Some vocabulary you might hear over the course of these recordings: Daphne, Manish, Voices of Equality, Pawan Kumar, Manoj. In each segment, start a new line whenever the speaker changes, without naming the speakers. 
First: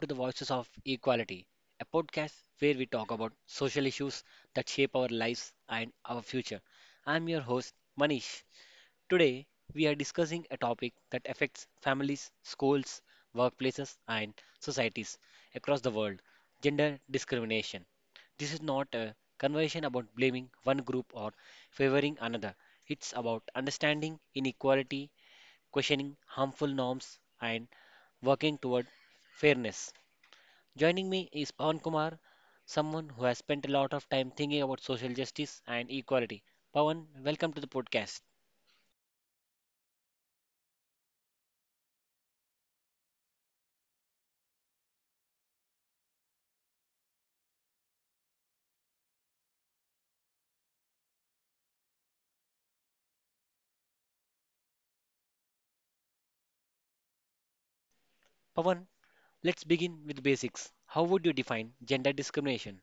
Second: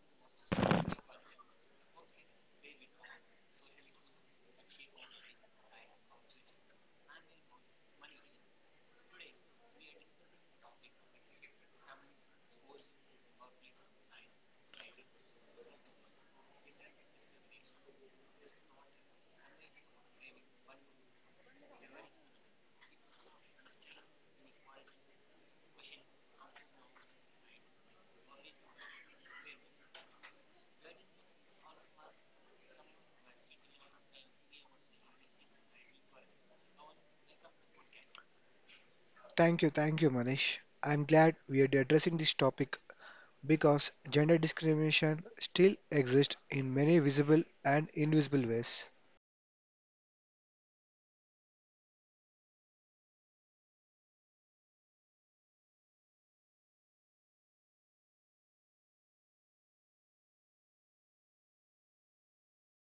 to the Voices of Equality, a podcast where we talk about social issues that shape our lives and our future. I'm your host, Manish. Today, we are discussing a topic that affects families, schools, workplaces, and societies across the world gender discrimination. This is not a conversation about blaming one group or favoring another. It's about understanding inequality questioning harmful norms, and working toward fairness. Joining me is Pawan Kumar, someone who has spent a lot of time thinking about social justice and equality. Pawan, welcome to the podcast.
Thank you, Manish. I'm glad we are addressing this topic because gender discrimination still exists in many visible and invisible ways.
Pawan, let's begin with basics. How would you define gender discrimination?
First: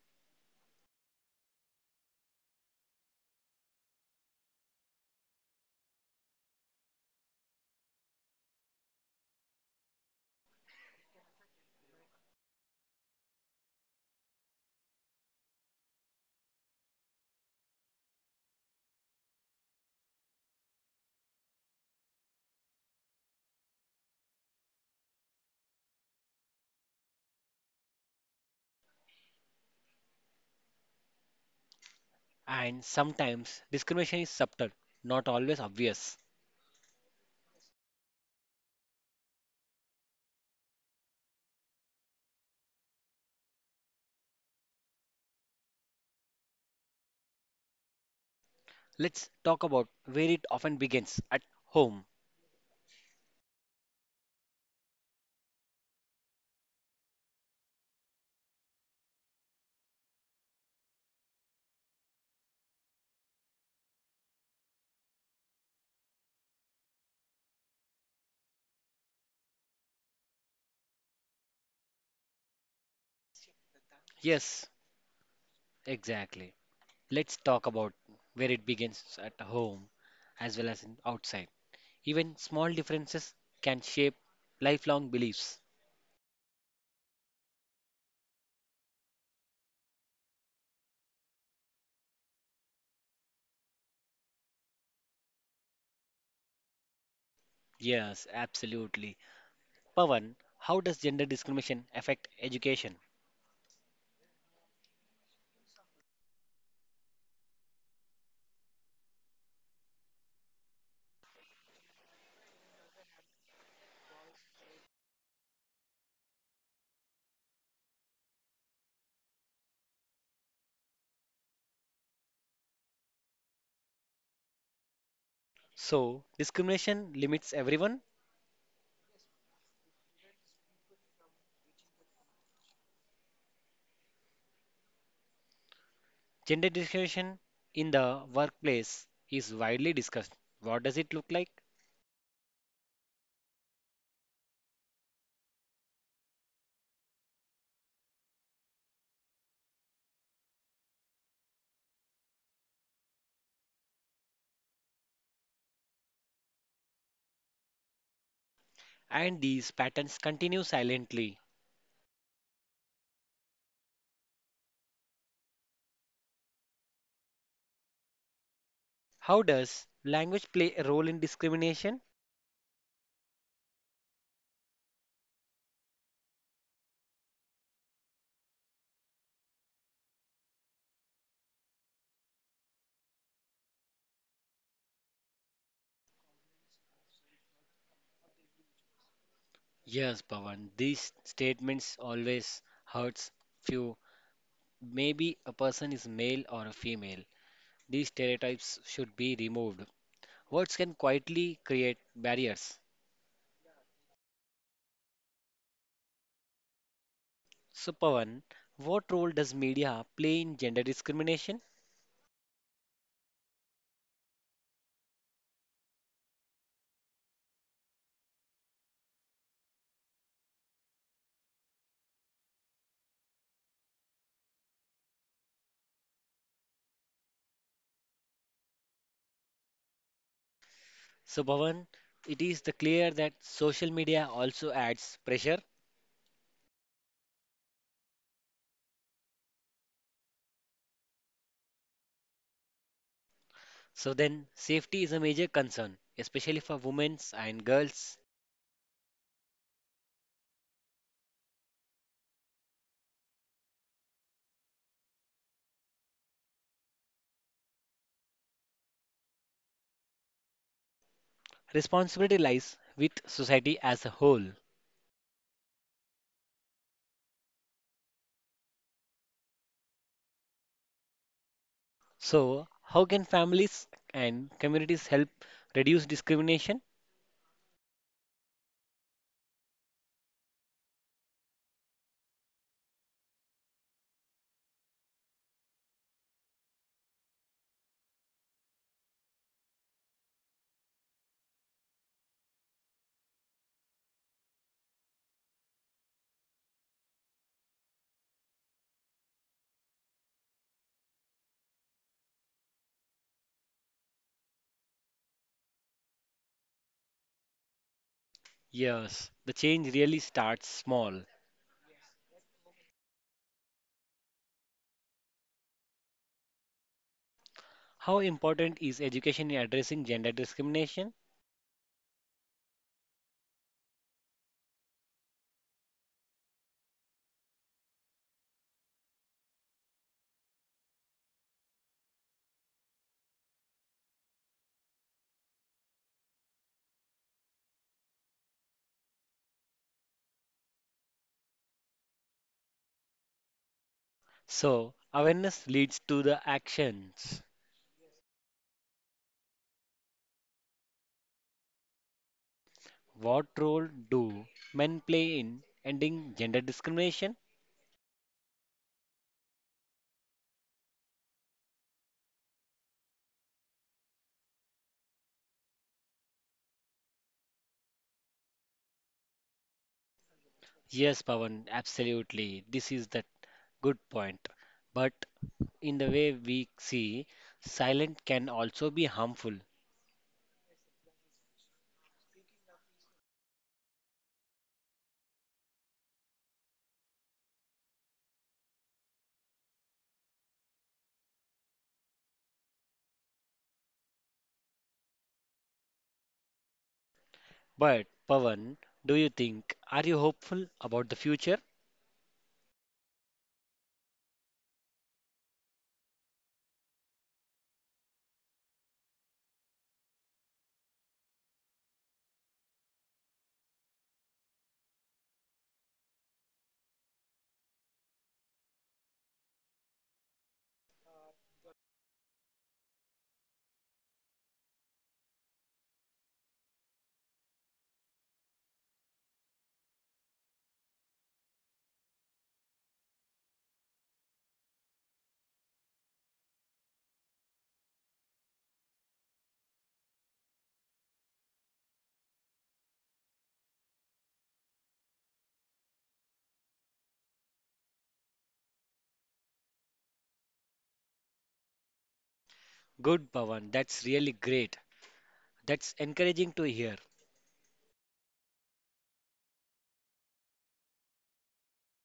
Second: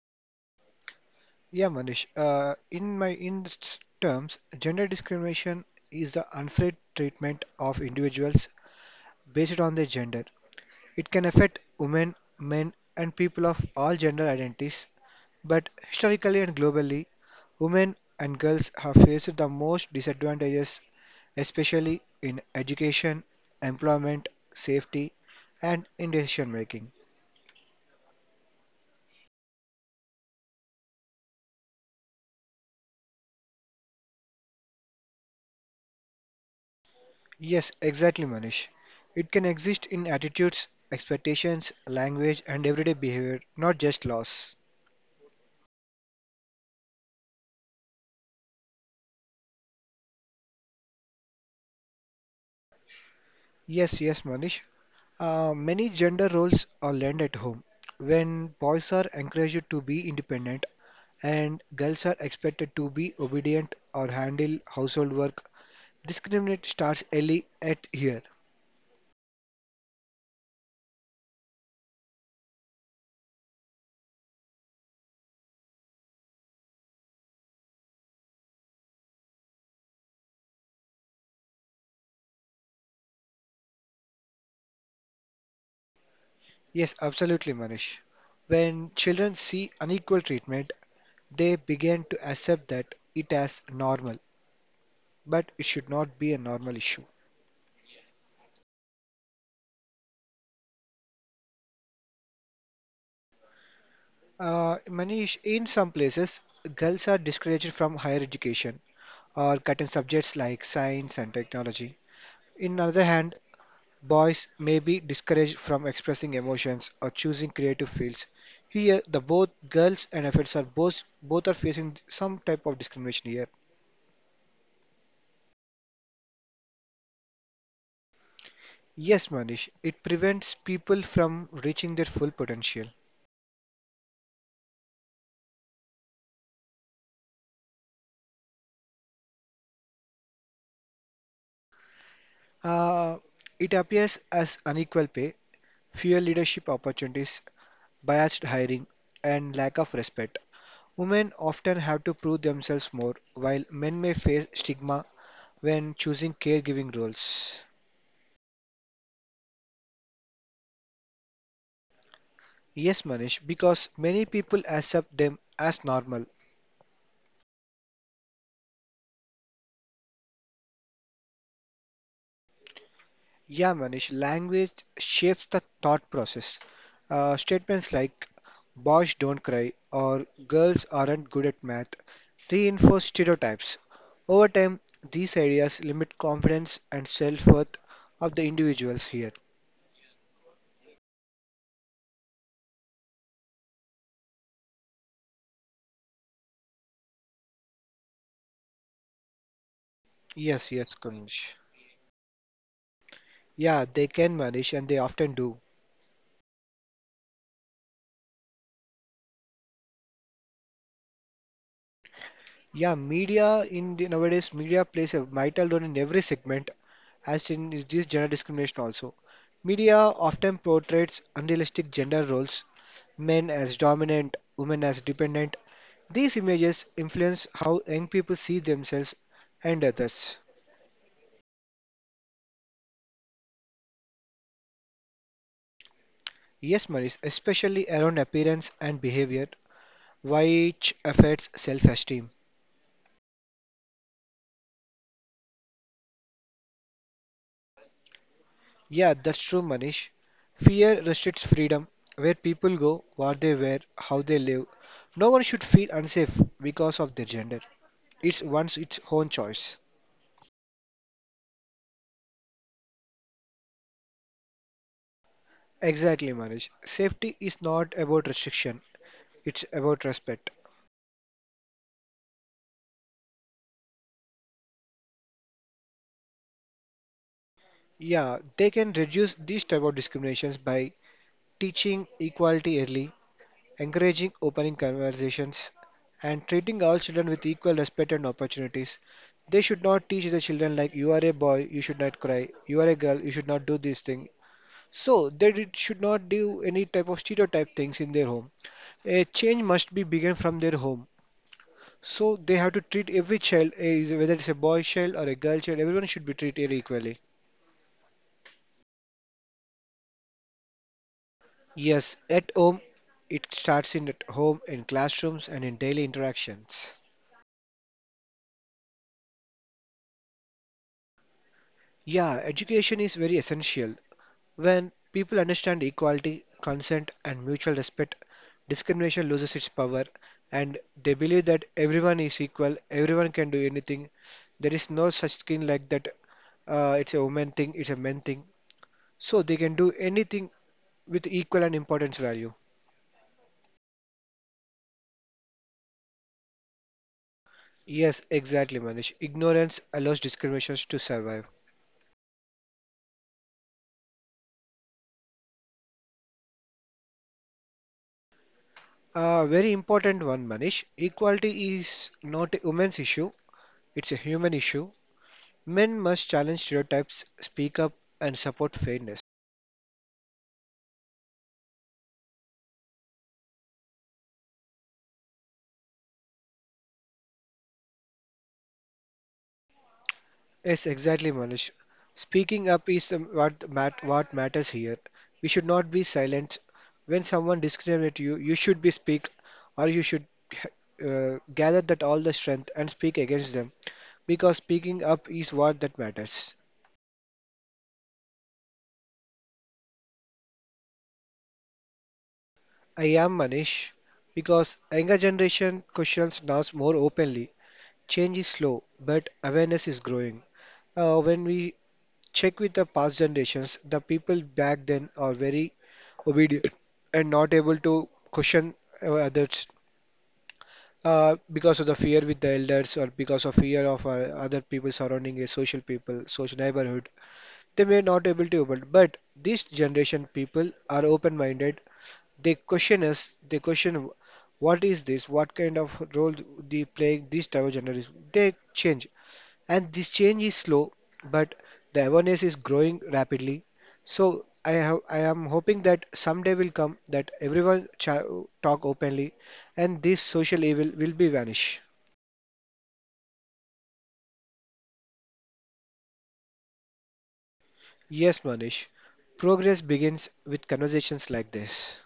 Yeah, Manish. In my terms, gender discrimination is the unfair treatment of individuals based on their gender. It can affect women, men, and people of all gender identities. But historically and globally, women and girls have faced the most disadvantages, especially in education, employment, safety, and in decision making.
And sometimes discrimination is subtle, not always obvious.
Yes, exactly, Manish. It can exist in attitudes, expectations, language, and everyday behavior, not just laws.
Let's talk about where it often begins at home.
Yes, yes, Manish. Many gender roles are learned at home. When boys are encouraged to be independent and girls are expected to be obedient or handle household work, discriminate starts early at here.
Yes, exactly. Let's talk about where it begins at home as well as in outside. Even small differences can shape lifelong beliefs.
Yes, absolutely, Manish. When children see unequal treatment, they begin to accept that it as normal, but it should not be a normal issue.
Yes, absolutely. Pavan, how does gender discrimination affect education?
Manish, in some places, girls are discouraged from higher education or cut in subjects like science and technology. In other hand, boys may be discouraged from expressing emotions or choosing creative fields. Here, the both girls and efforts are both are facing some type of discrimination here.
So, discrimination limits everyone.
Yes, Manish, it prevents people from reaching their full potential.
Gender discrimination in the workplace is widely discussed. What does it look like?
Uh, it appears as unequal pay, fewer leadership opportunities, biased hiring, and lack of respect. Women often have to prove themselves more, while men may face stigma when choosing caregiving roles.
And these patterns continue silently.
Yes, Manish, because many people accept them as normal.
How does language play a role in discrimination?
Yeah, Manish, language shapes the thought process. Statements like boys don't cry or girls aren't good at math reinforce stereotypes. Over time, these ideas limit confidence and self-worth of the individuals here.
Yes, Pawan, these statements always hurts few. Maybe a person is male or a female. These stereotypes should be removed.
Yes,
Words
yes,
can
Kunj.
quietly create barriers.
Yeah, they can, Manish, and they often do.
So, Pawan, what role does media play in gender discrimination?
Nowadays media plays a vital role in every segment, as in is this gender discrimination also. Media often portrays unrealistic gender roles, men as dominant, women as dependent. These images influence how young people see themselves and others.
So, Pawan, it is the clear that social media also adds pressure.
Yes, Manish, especially around appearance and behavior, which affects self esteem.
So then, safety is a major concern, especially for women and girls.
Yeah, that's true, Manish. Fear restricts freedom, where people go, what they wear, how they live. No one should feel unsafe because of their gender. It's one's its own choice.
Responsibility lies with society as a whole.
Exactly, Manish. Safety is not about restriction, it's about respect.
So, how can families and communities help reduce discrimination?
Yeah, they can reduce these type of discriminations by teaching equality early, encouraging opening conversations, and treating all children with equal respect and opportunities. They should not teach the children like you are a boy, you should not cry, you are a girl, you should not do this thing. So they should not do any type of stereotype things in their home. A change must be begun from their home. So they have to treat every child, whether it's a boy child or a girl child, everyone should be treated equally.
Yes, the change really starts small.
Yes, at home, it starts in at home, in classrooms, and in daily interactions.
How important is education in addressing gender discrimination?
Yeah, education is very essential. When people understand equality, consent, and mutual respect, discrimination loses its power, and they believe that everyone is equal, everyone can do anything. There is no such thing like that. It's a woman thing, it's a man thing. So they can do anything with equal and importance value.
So, awareness leads to the actions.
Yes, exactly, Manish. Ignorance allows discriminations to survive.
What role do men play in ending gender discrimination?
A very important one, Manish. Equality is not a women's issue, it's a human issue. Men must challenge stereotypes, speak up, and support fairness.
Yes, Pawan, absolutely. This is the good point. But in the way we see, silent can also be harmful.
Yes, exactly, Manish. Speaking up is what matters here. We should not be silent. When someone discriminates you, you should be speak, or you should gather that all the strength and speak against them. Because speaking up is what that matters.
But Pawan, do you think, are you hopeful about the future?
I am Manish because younger generation questions now more openly. Change is slow, but awareness is growing. When we check with the past generations, the people back then are very obedient and not able to question others because of the fear with the elders or because of fear of other people surrounding a social people, social neighborhood. They may not able to open, but this generation people are open-minded, they question us. They question what is this? What kind of role they playing this type of journalism? They change, and this change is slow, but the awareness is growing rapidly. So I am hoping that someday will come that everyone cha talk openly, and this social evil will be vanish.
Good, Pawan, that's really great. That's encouraging to hear.
Yes, Manish. Progress begins with conversations like this.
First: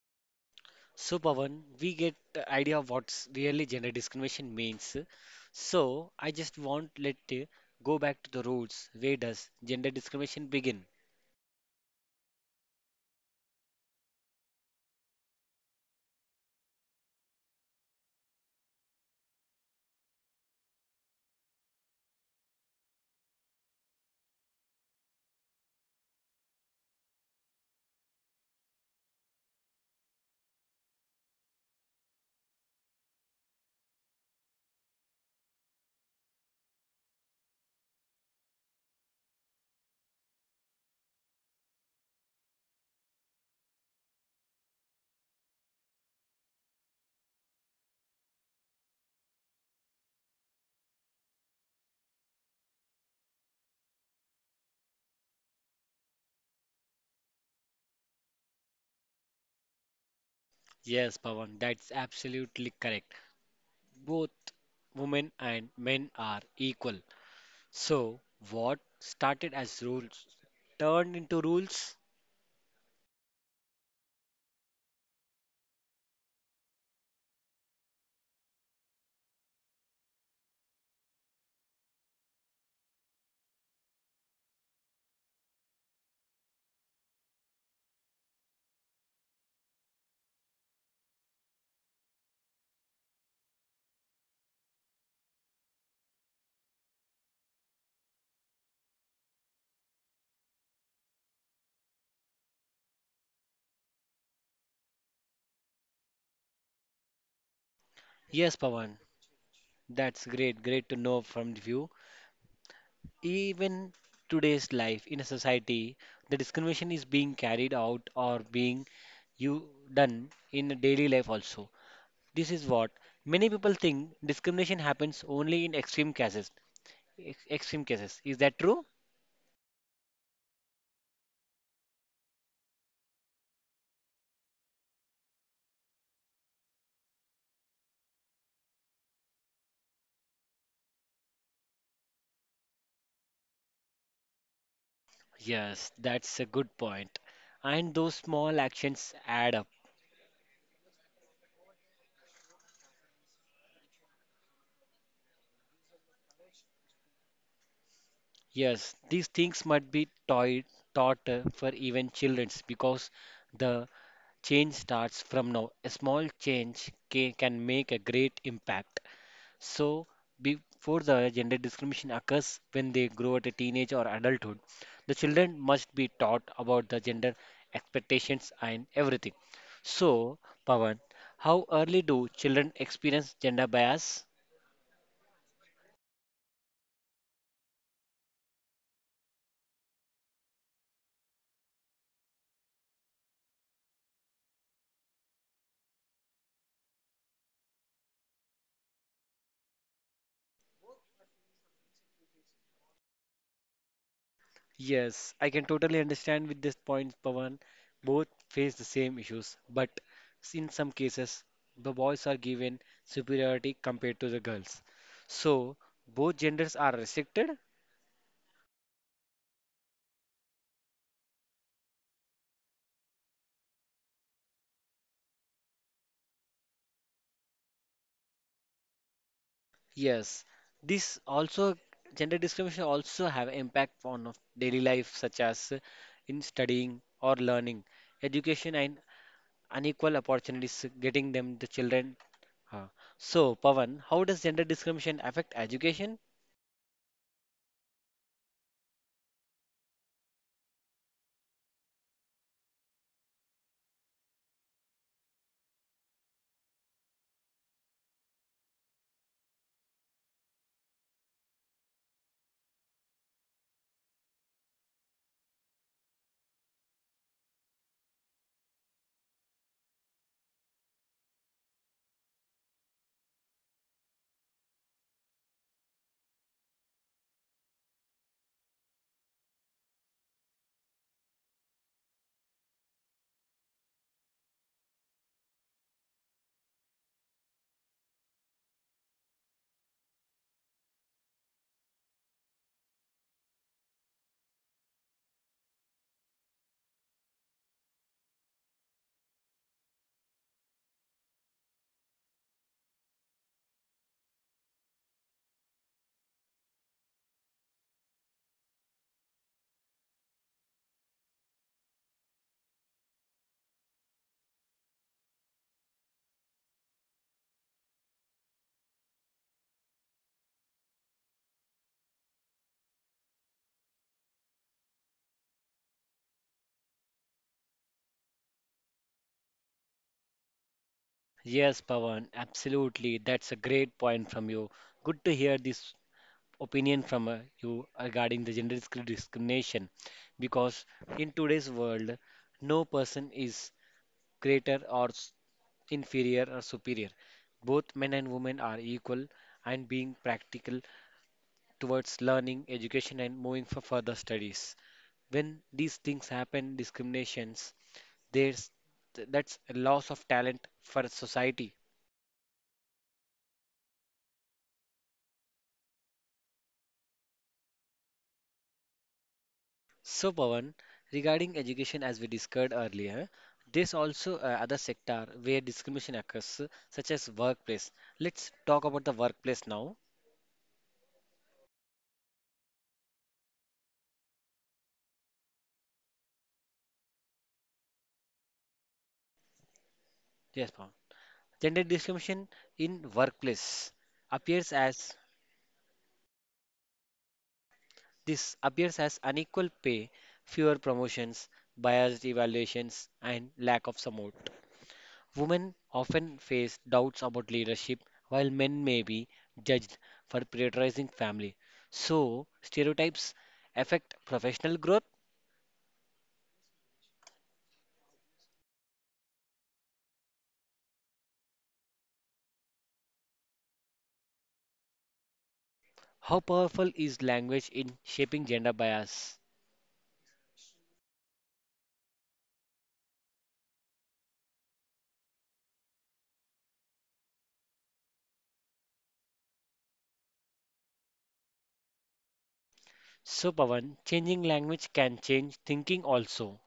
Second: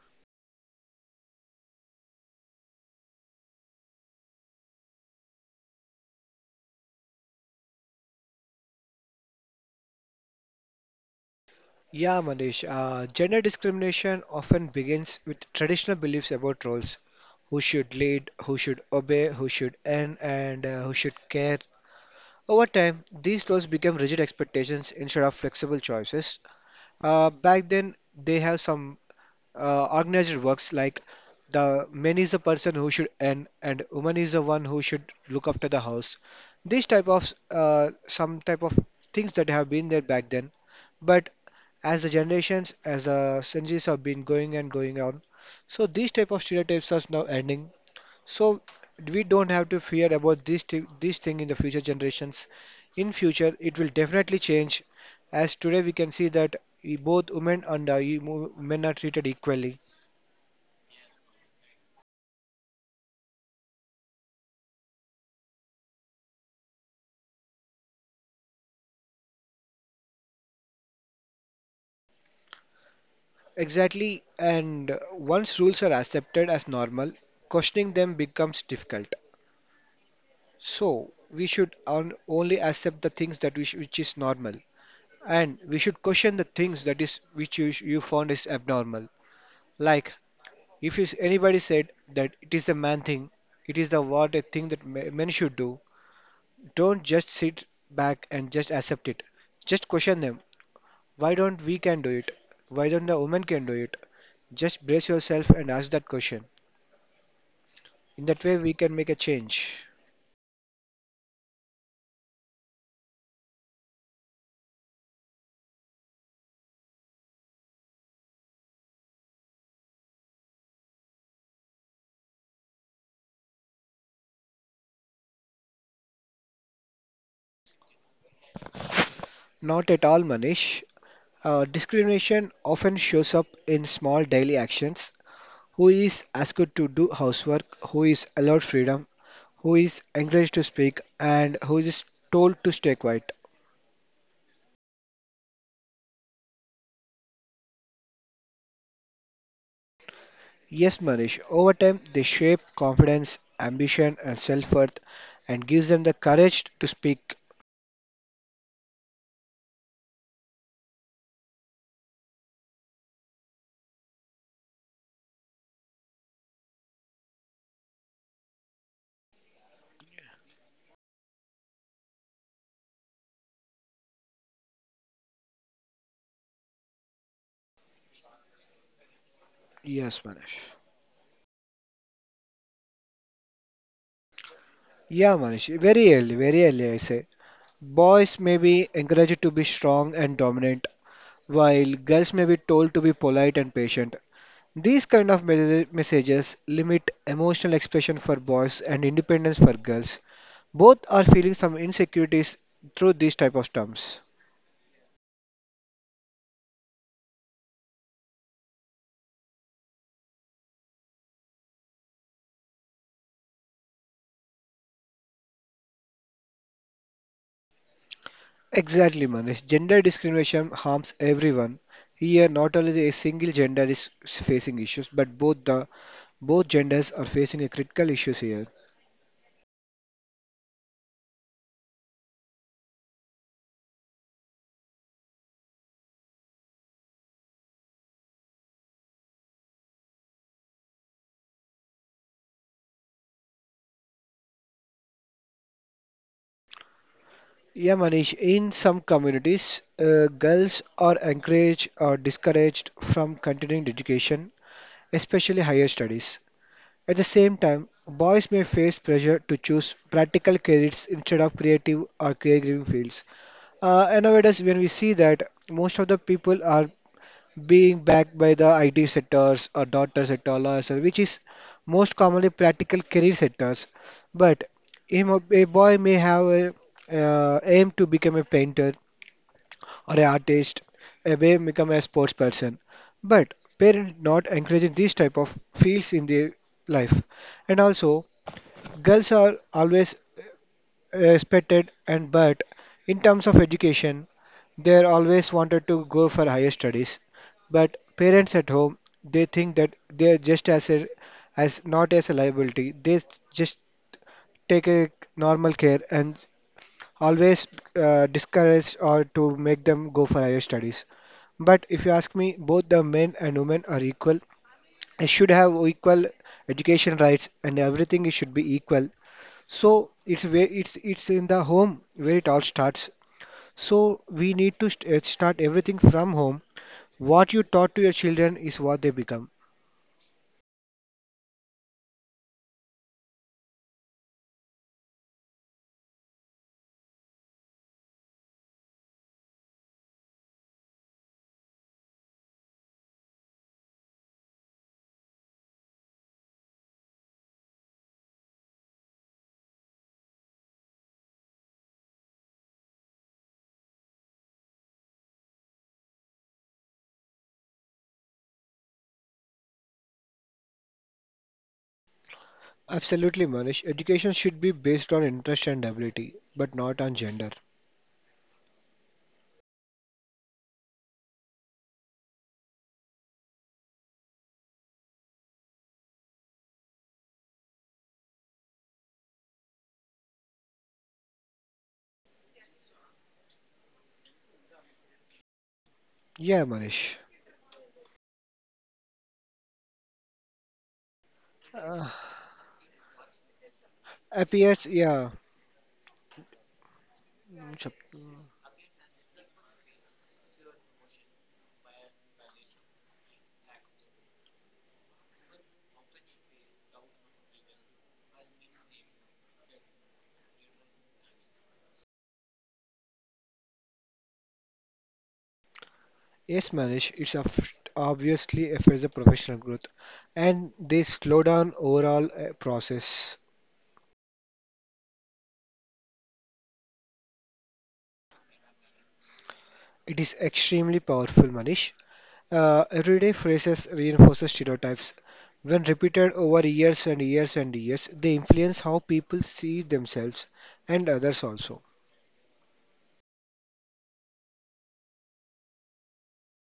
So, Pawan, we get the idea of what's really gender discrimination means. So, I just want let go back to the roots. Where does gender discrimination begin?
Yeah, Manish. Gender discrimination often begins with traditional beliefs about roles. Who should lead, who should obey, who should earn, and who should care. Over time, these roles become rigid expectations instead of flexible choices. Back then, they have some organized works like the man is the person who should earn, and woman is the one who should look after the house. These type of some type of things that have been there back then, but as the generations, as the centuries have been going and going on, so these type of stereotypes are now ending, so we don't have to fear about this thing in the future generations. In future, it will definitely change, as today we can see that both women and men are treated equally.
Yes, Pawan, that's absolutely correct. Both women and men are equal. So, what started as rules turned into rules?
Exactly, and once rules are accepted as normal, questioning them becomes difficult. So we should only accept the things that which is normal, and we should question the things that is which you found is abnormal. Like, If is- anybody said that it is the man thing, it is the what a thing that men should do. Don't just sit back and just accept it. Just question them. Why don't we can do it? Why don't the woman can do it? Just brace yourself and ask that question. In that
Yes,
way, we can
Pawan,
make a change.
that's great, great to know from you. Even today's life in a society, the discrimination is being carried out or being you done in a daily life also. This is what many people think discrimination happens only in extreme cases. Ex Extreme cases. Is that true?
Not at all, Manish. Discrimination often shows up in small daily actions. Who is asked to do housework? Who is allowed freedom? Who is encouraged to speak? And who is told to stay quiet?
Yes, that's a good point. And those small actions add up.
Yes, Manish, over time they shape confidence, ambition, and self worth and gives them the courage to speak.
Yes, these things must be taught for even childrens because the change starts from now. A small change can make a great impact. So, before the gender discrimination occurs when they grow at a teenage or adulthood, the children must be taught about the gender expectations and everything.
Yes,
So,
Manish.
Pawan, how early do children experience gender bias?
Yeah, Manish, very early, I say. Boys may be encouraged to be strong and dominant, while girls may be told to be polite and patient. These kind of messages limit emotional expression for boys and independence for girls. Both are feeling some insecurities through these type of terms.
Yes, I can totally understand with this point, Pawan. Both face the same issues, but in some cases, the boys are given superiority compared to the girls. So, both genders are restricted.
Exactly, Manish. Gender discrimination harms everyone. Here, not only a single gender is facing issues, but both genders are facing a critical issues here.
Yes, this also gender discrimination also have impact on of daily life, such as in studying or learning, education, and unequal opportunities, getting them the children. Uh, So Pawan, how does gender discrimination affect education?
Yeah, Manish. In some communities, girls are encouraged or discouraged from continuing education, especially higher studies. At the same time, boys may face pressure to choose practical careers instead of creative or caregiving fields. And nowadays, when we see that most of the people are being backed by the IT sectors or data sector, law sector, which is most commonly practical career sectors. But him, a boy may have a aim to become a painter or an artist, a may become a sports person. But parents not encouraging these type of fields in their life. And also, girls are always respected and but in terms of education they always wanted to go for higher studies, but parents at home they think that they are just as a, as not as a liability. They just take a normal care and always discourage or to make them go for higher studies. But if you ask me, both the men and women are equal. They should have equal education rights and everything it should be equal. So it's in the home where it all starts. So we need to start everything from home. What you taught to your children is what they become.
Yes, Pawan, absolutely. That's a great point from you. Good to hear this opinion from you regarding the gender discrimination because in today's world, no person is greater or inferior or superior. Both men and women are equal and being practical towards learning, education, and moving for further studies. When these things happen, discriminations, there's that's a loss of talent for society.
Absolutely, Manish. Education should be based on interest and ability, but not on gender.
So, Pawan, regarding education, as we discussed earlier, there's also other sector where discrimination occurs, such as workplace. Let's talk about the workplace now.
Yeah, Manish.
Yes, Pawan. Gender
Uh,
discrimination in workplace appears
Appears,
as
yeah. Sup-
appears as unequal pay, fewer promotions, biased evaluations, and lack of support. Women often face doubts about leadership, while men may be judged for prioritizing family. So, stereotypes affect professional growth.
Yes, Manish. It's of- obviously affects the professional growth, and they slow down overall process.
How powerful is language in shaping gender bias?
It is extremely powerful, Manish. Everyday phrases reinforces stereotypes. When repeated over years and years and years, they influence how people see themselves and others also.
So, Pawan, changing language can change thinking also.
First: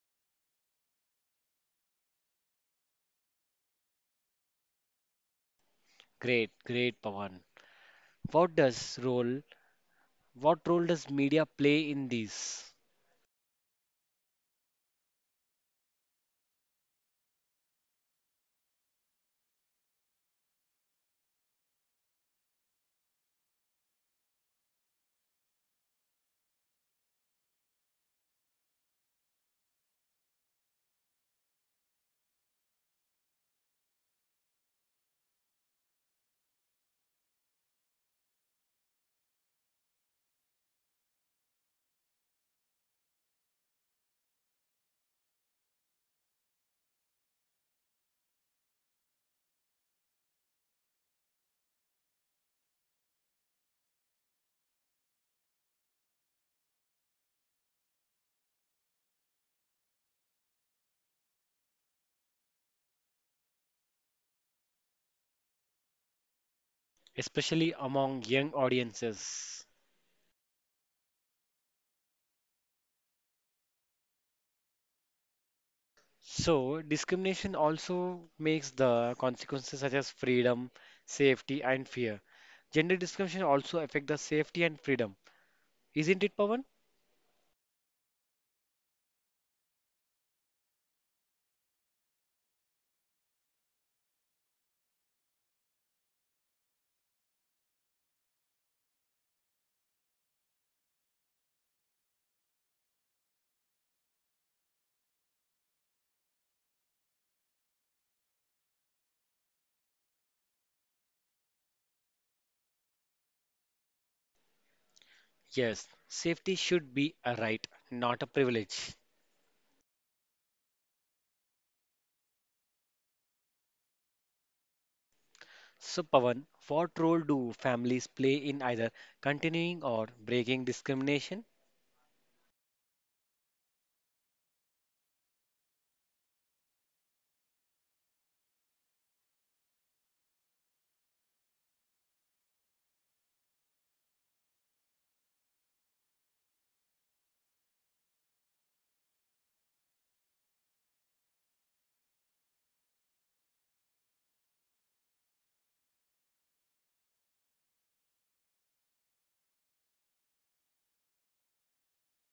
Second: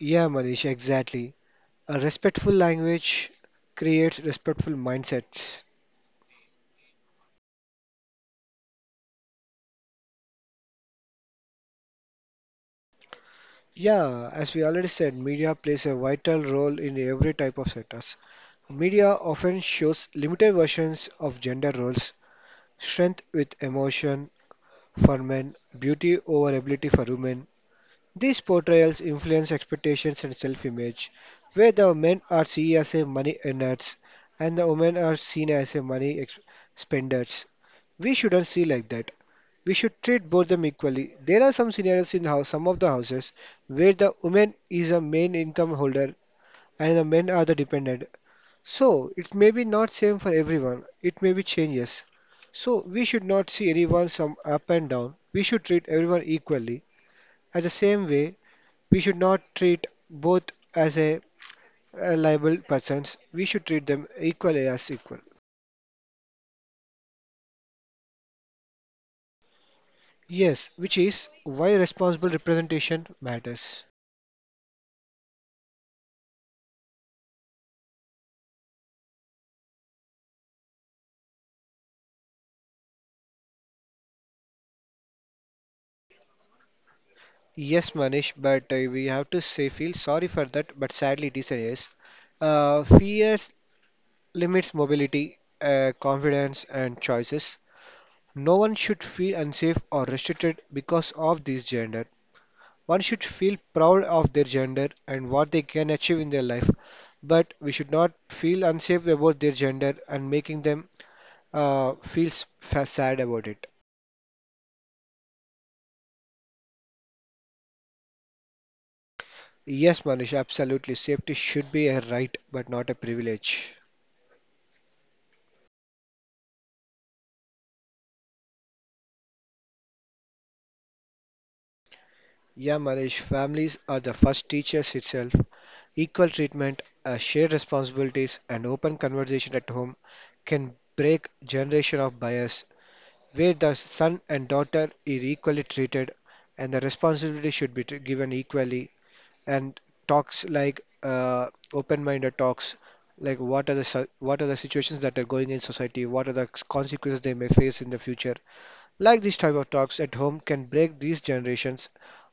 Yeah, Manish, exactly. A respectful language creates respectful mindsets.
Great, great, Pawan. What does role, what role does media play in this,
Yeah, as we already said, media plays a vital role in every type of sectors. Media often shows limited versions of gender roles, strength with emotion for men, beauty over ability for women. These portrayals influence expectations and self image, where the men are seen as a money earners and the women are seen as a spenders. We shouldn't see like that. We should treat both them equally. There are some scenarios in house, some of the houses where the woman is a main income holder and the men are the dependent. So it may be not same for everyone. It may be changes. So we should not see anyone some up and down. We should treat everyone equally. As the same way, we should not treat both as a liable persons. We should treat them equally as equal.
especially among young audiences?
Yes, which is why responsible representation matters.
So, discrimination also makes the consequences such as freedom, safety, and fear. Gender discrimination also affect the safety and freedom. Isn't it, Pawan?
Yes, Manish, but we have to say feel sorry for that, but sadly it is a yes. Fear limits mobility, confidence, and choices. No one should feel unsafe or restricted because of this gender. One should feel proud of their gender and what they can achieve in their life, but we should not feel unsafe about their gender and making them feel sad about it.
Yes, safety should be a right, not a privilege.
Yes, Manish, absolutely. Safety should be a right, but not a privilege.
So, Pawan, what role do families play in either continuing or breaking discrimination?
Yeah, Maresh, families are the first teachers itself. Equal treatment, shared responsibilities, and open conversation at home can break generation of bias, where the son and daughter is equally treated, and the responsibility should be given equally. And talks like open-minded talks, like what are the situations that are going in society, what are the consequences they may face in the future like this type of talks at home can break these generations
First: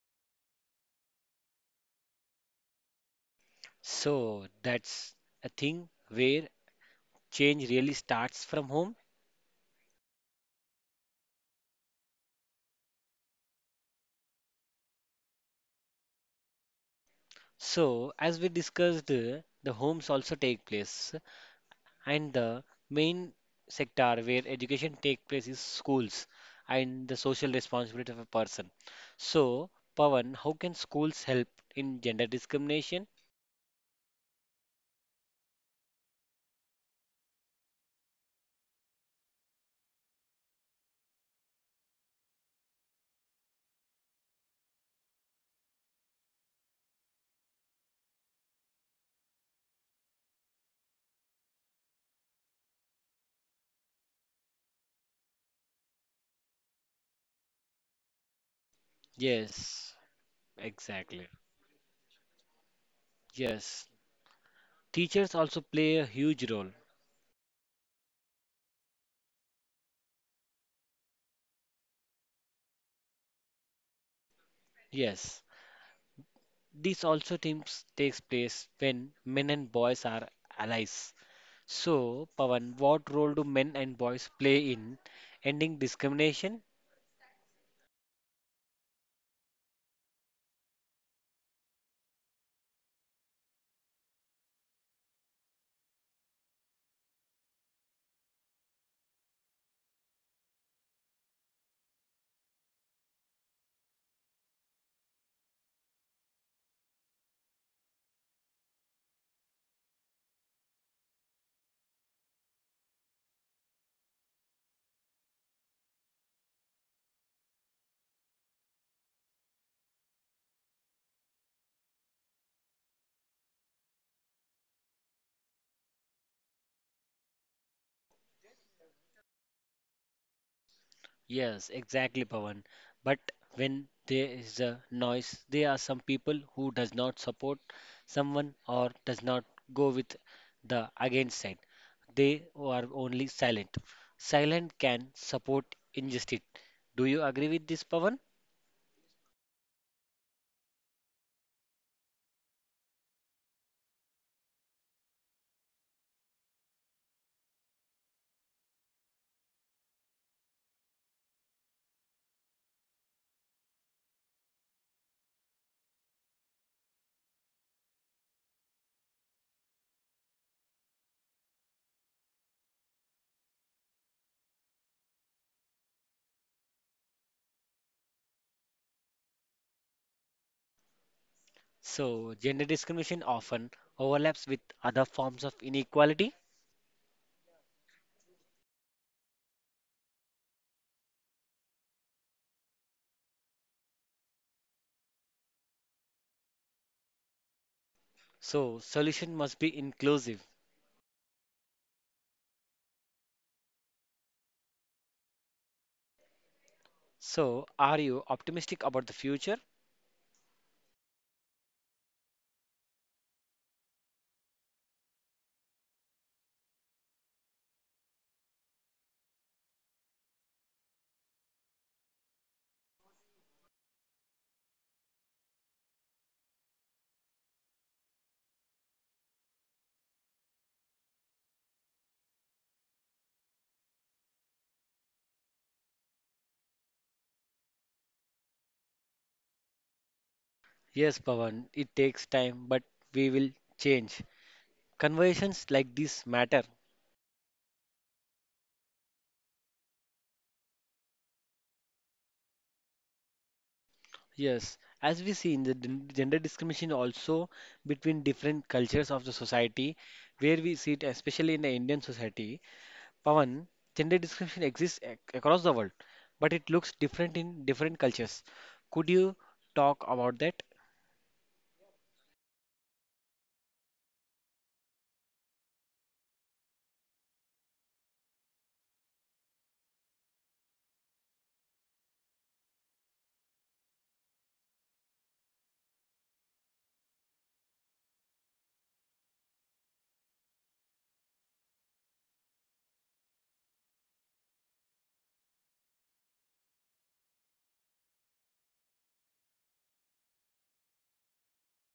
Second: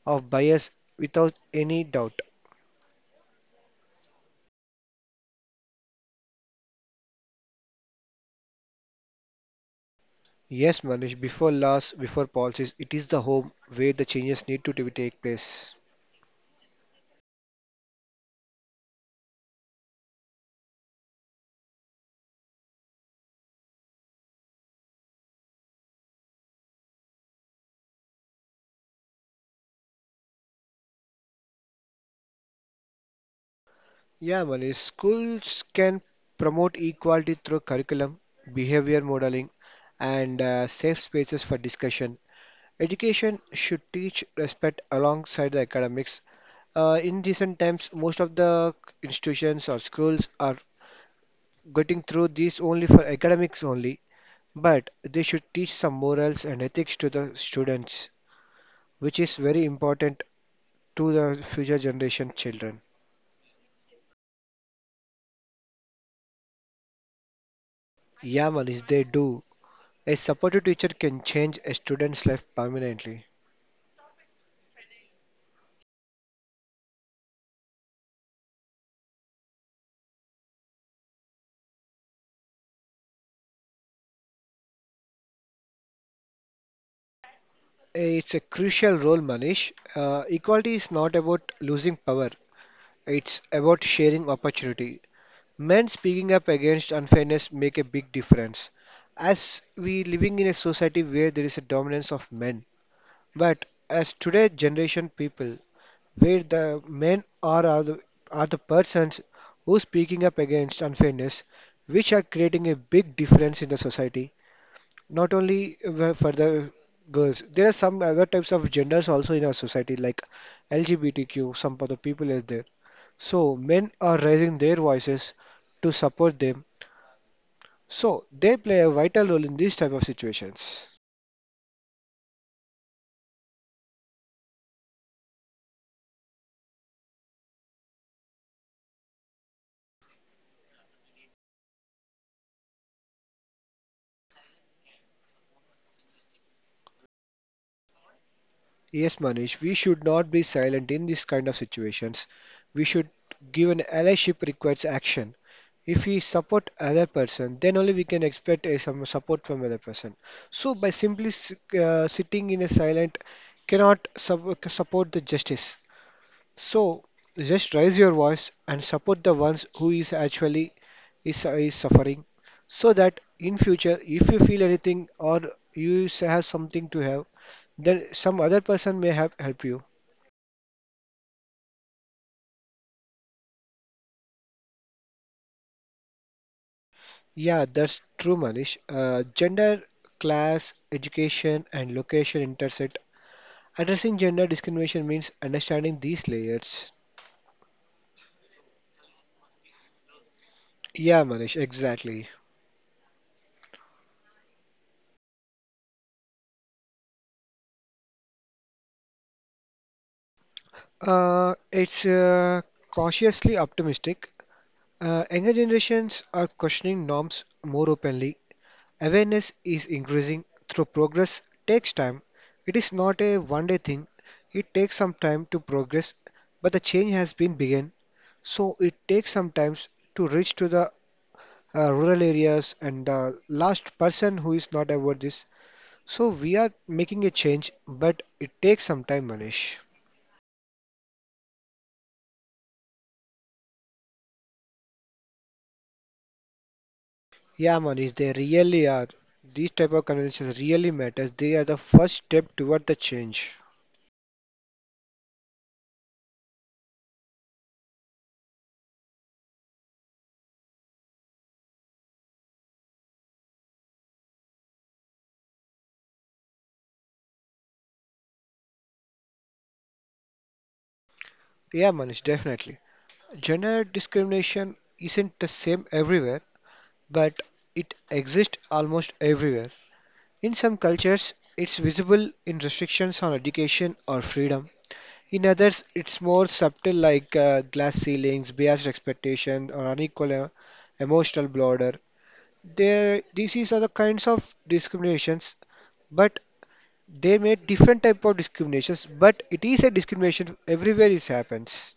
of bias without any doubt.
So, that's a thing where change really starts from home.
Yes, Manish, before laws, before policies, it is the home where the changes need to be take place.
So, as we discussed, the homes also take place, and the main sector where education take place is schools and the social responsibility of a person. So, Pawan, how can schools help in gender discrimination?
Yeah, Manish, schools can promote equality through curriculum, behavior modeling, and safe spaces for discussion. Education should teach respect alongside the academics. In recent times, most of the institutions or schools are getting through this only for academics only, but they should teach some morals and ethics to the students, which is very
Yes,
important to
exactly.
the future generation children.
Yes, teachers also play a huge role.
Yeah, Manish, they do. A supportive teacher can change a student's life permanently.
Yes, this also teams takes place when men and boys are allies. So, Pawan, what role do men and boys play in ending discrimination?
It's a crucial role, Manish. Equality is not about losing power, it's about sharing opportunity. Men speaking up against unfairness make a big difference. As we living in a society where there is a dominance of men, but as today generation people, where the men are the persons who speaking up against unfairness, which are creating a big difference in the society, not only for the girls. There are some other types of genders also in our society, like LGBTQ, some other people is there. So men are raising their voices to support them. So they play a vital role in these type of situations.
Yes, exactly, Pawan. But when there is a noise, there are some people who does not support someone or does not go with the against side. They are only silent. Silent can support injustice. Do you agree with this, Pawan?
Yes, Manish, we should not be silent in this kind of situations. We should give an allyship requires action. If we support other person, then only we can expect a, some support from other person. So by sitting in a silent cannot support the justice. So just raise your voice and support the ones who is actually is suffering so that in future if you feel anything or have something to have then some other person may have help you.
So, gender discrimination often overlaps with other forms of inequality.
Yeah, that's true, Manish. Gender, class, education, and location intersect. Addressing gender discrimination means understanding these layers.
So, solution must be inclusive.
Yeah, Manish, exactly.
So, are you optimistic about the future?
It's cautiously optimistic. Younger generations are questioning norms more openly. Awareness is increasing through progress takes time. It is not a one day thing. It takes some time to progress, but the change has been begun. So it takes some times to reach to the rural areas and the last person who is not aware this. So we are making a change, but it takes some time, Manish.
Yes, Pawan, it takes time, but we will change. Conversations like this matter.
Yeah, Manish, they really are. These type of conversations really matters. They are the first step toward the change.
Yes, as we see in the gender discrimination also between different cultures of the society, where we see it, especially in the Indian society, Pawan, gender discrimination exists across the world, but it looks different in different cultures. Could you talk about that?
Yeah, Manish, definitely. Gender discrimination isn't the same everywhere, but it exists almost everywhere. In some cultures, it's visible in restrictions on education or freedom. In others, it's more subtle, like glass ceilings, biased expectation, or unequal emotional bloater. These are the kinds of discriminations, but they make different type of discriminations. But it is a discrimination everywhere. It happens.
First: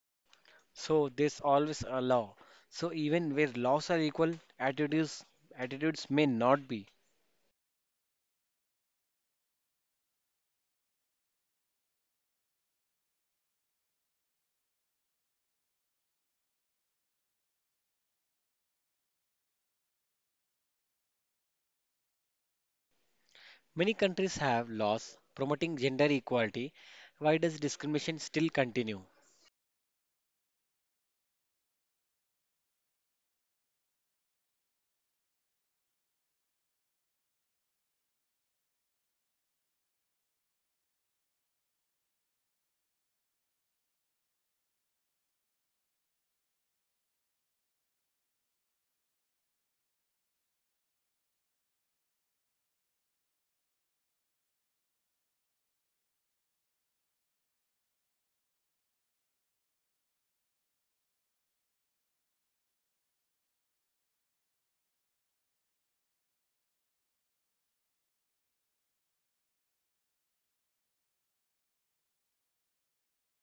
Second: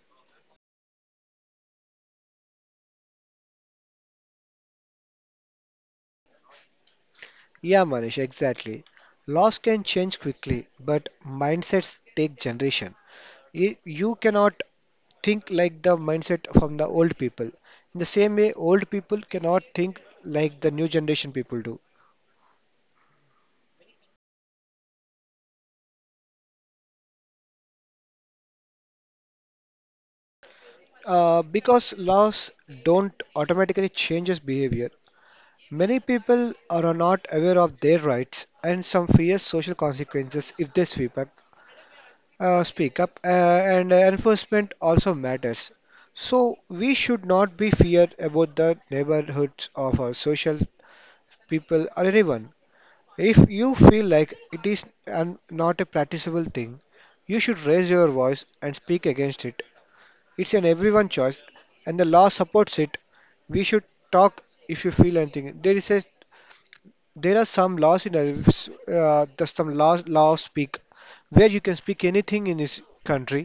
So there's always a law. So even where laws are equal, attitudes attitudes may not be.
Yeah, Manish, exactly. Laws can change quickly, but mindsets take generation. You cannot think like the mindset from the old people. In the same way, old people cannot think like the new generation people do.
Many countries have laws promoting gender equality. Why does discrimination still continue?
Because laws don't automatically change behavior. Many people are not aware of their rights and some fear social consequences if they sweep up, speak up, and enforcement also matters. So we should not be feared about the neighborhoods of our social people or anyone. If you feel like it is not a practicable thing, you should raise your voice and speak against it, it's an everyone choice, and the law supports it. We should talk if you feel anything. There is a there are some there's some laws speak where you can speak anything in this country,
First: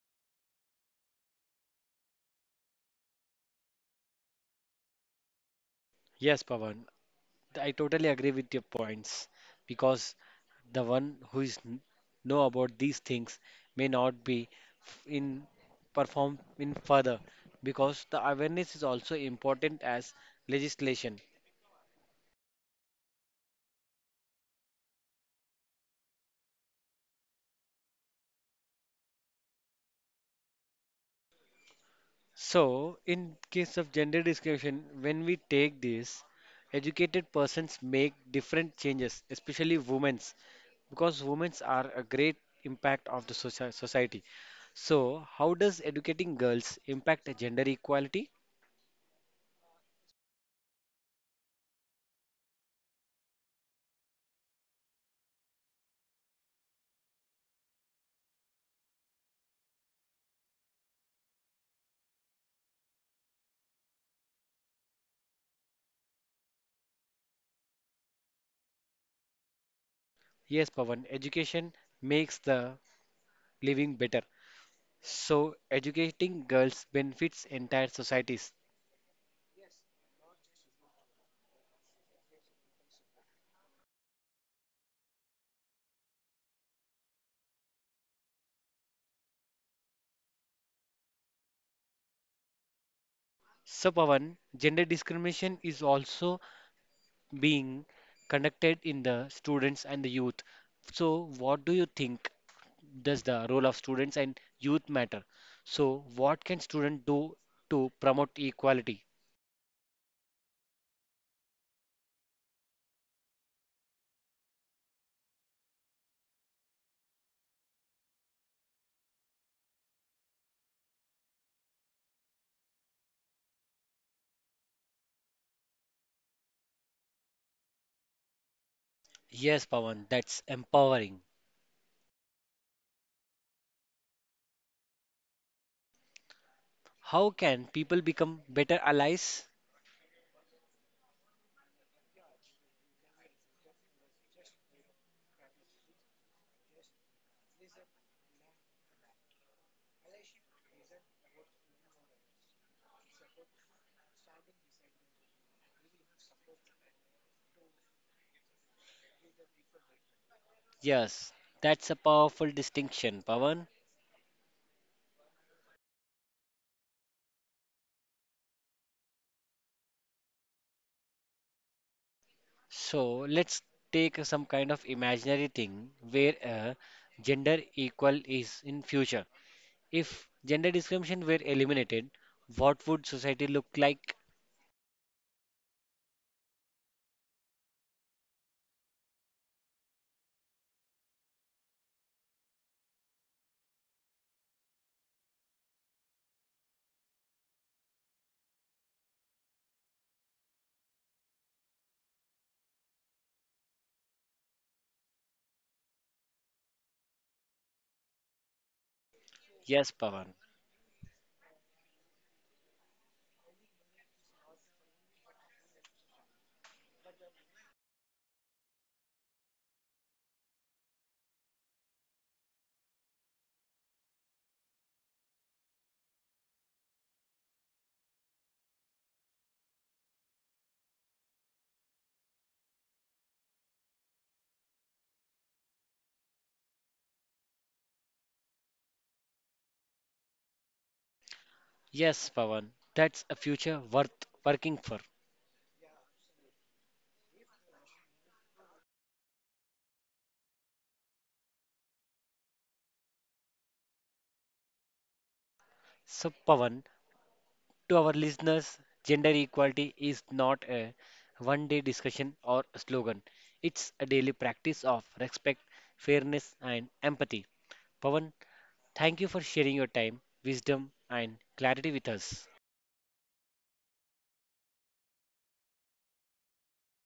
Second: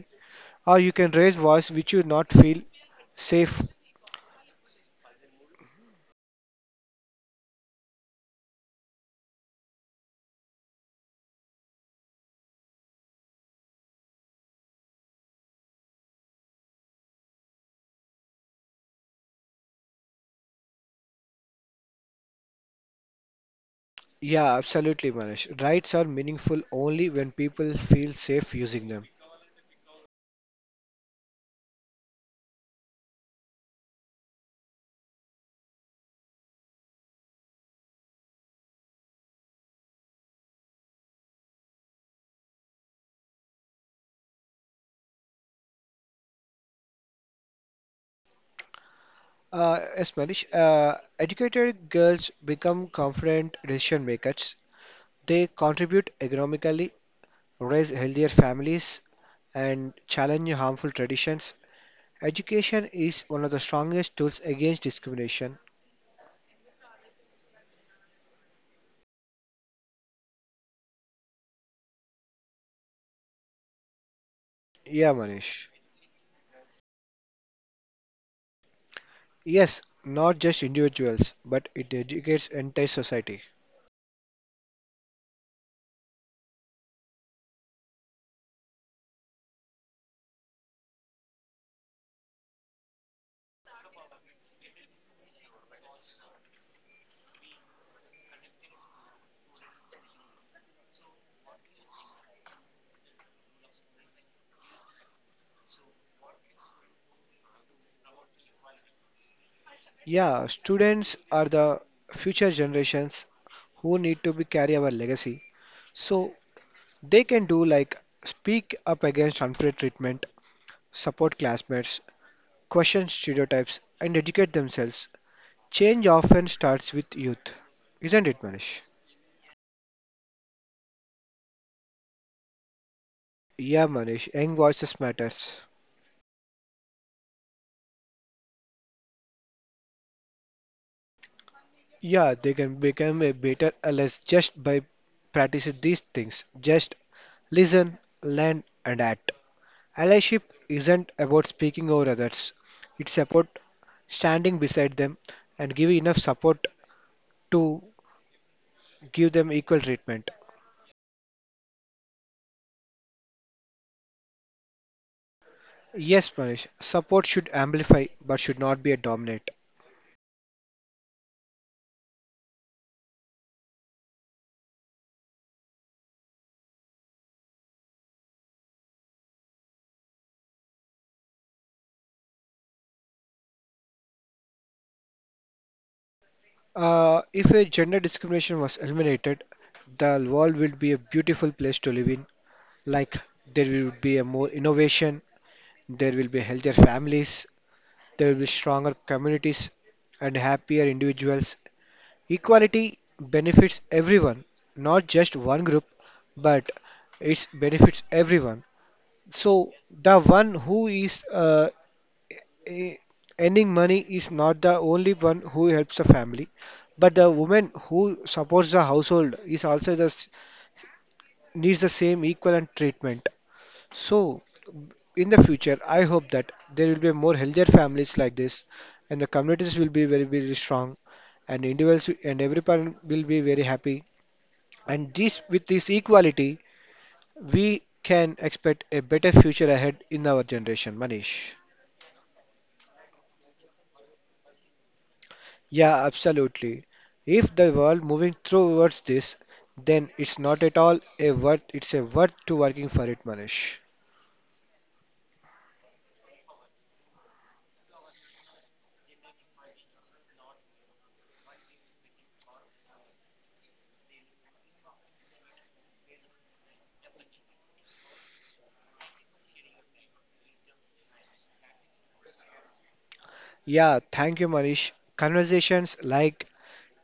or you can raise voice which you not feel safe.
Yes, Pawan, I totally agree with your points because the one who is know about these things may not be in perform in further because the awareness is also important as legislation.
Yeah, absolutely, Manish. Rights are meaningful only when people feel safe using them.
So, in case of gender discrimination, when we take this, educated persons make different changes, especially women because women are a great impact of the society. So, how does educating girls impact gender equality?
Yes, Manish. Educated girls become confident decision makers. They contribute economically raise healthier families, and challenge harmful traditions. Education is one of the strongest tools against discrimination.
Yes, Pawan, education makes the living better.
Yeah,
So,
Manish.
educating girls benefits entire societies.
Yes, not just individuals, but it educates entire society.
So, Pawan, gender discrimination is also being conducted in the students and the youth. So, what do you think does the role of students and youth matter? So, what can students do to promote equality?
Yeah, students are the future generations who need to be carry our legacy. So they can do like speak up against unfair treatment, support classmates, question stereotypes, and educate themselves. Change often starts with youth, isn't it, Manish?
Yes, Pawan, that's empowering.
Yeah, Manish, young voices matters.
How can people become better allies?
Yeah, they can become a better allies just by practicing these things. Just listen, learn, and act. Allyship isn't about speaking over others. It's about standing beside them and giving enough support to give them equal treatment.
Yes, that's a powerful distinction, Pawan.
Yes, Manish, support should amplify but should not be a dominate.
So let's take some kind of imaginary thing where gender equal is in future. If gender discrimination were eliminated, what would society look like?
If a gender discrimination was eliminated, the world would be a beautiful place to live in. Like there will be a more innovation, there will be healthier families, there will be stronger communities and happier individuals. Equality benefits everyone, not just one group, but it benefits everyone. So
Yes,
the
Pawan.
one who is eh, earning money is not the only one who helps the family, but the woman who supports the household is needs the same equal and treatment. So, in the future, I hope that there will be more healthier families like this, and the communities will be very, very strong, and individuals and every parent will be very happy. And this, with this equality, we can expect a better future ahead in our generation, Manish.
Yes, Pawan. That's a future worth working for.
Yeah, absolutely. If the world moving towards this, then it's not at all a worth, it's a worth to working for it, Manish.
So, Pawan, to our listeners, gender equality is not a one day discussion or slogan. It's a daily practice of respect, fairness, and empathy. Pawan, thank you for sharing your time, wisdom, and clarity with us.
Yeah, thank you, Manish. Conversations like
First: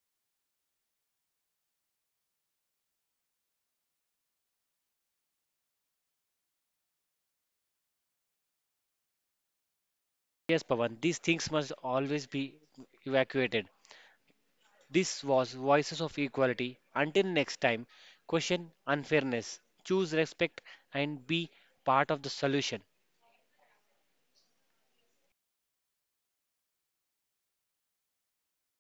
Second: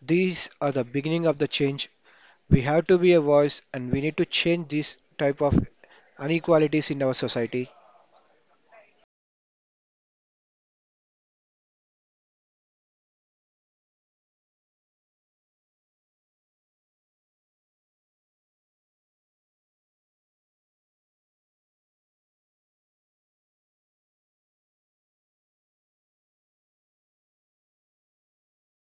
these are the beginning of the change. We have to be a voice and we need to change this type of inequalities in our society.
Yes, Pawan, these things must always be evacuated. This was Voices of Equality. Until next time, question unfairness, choose respect, and be part of the solution.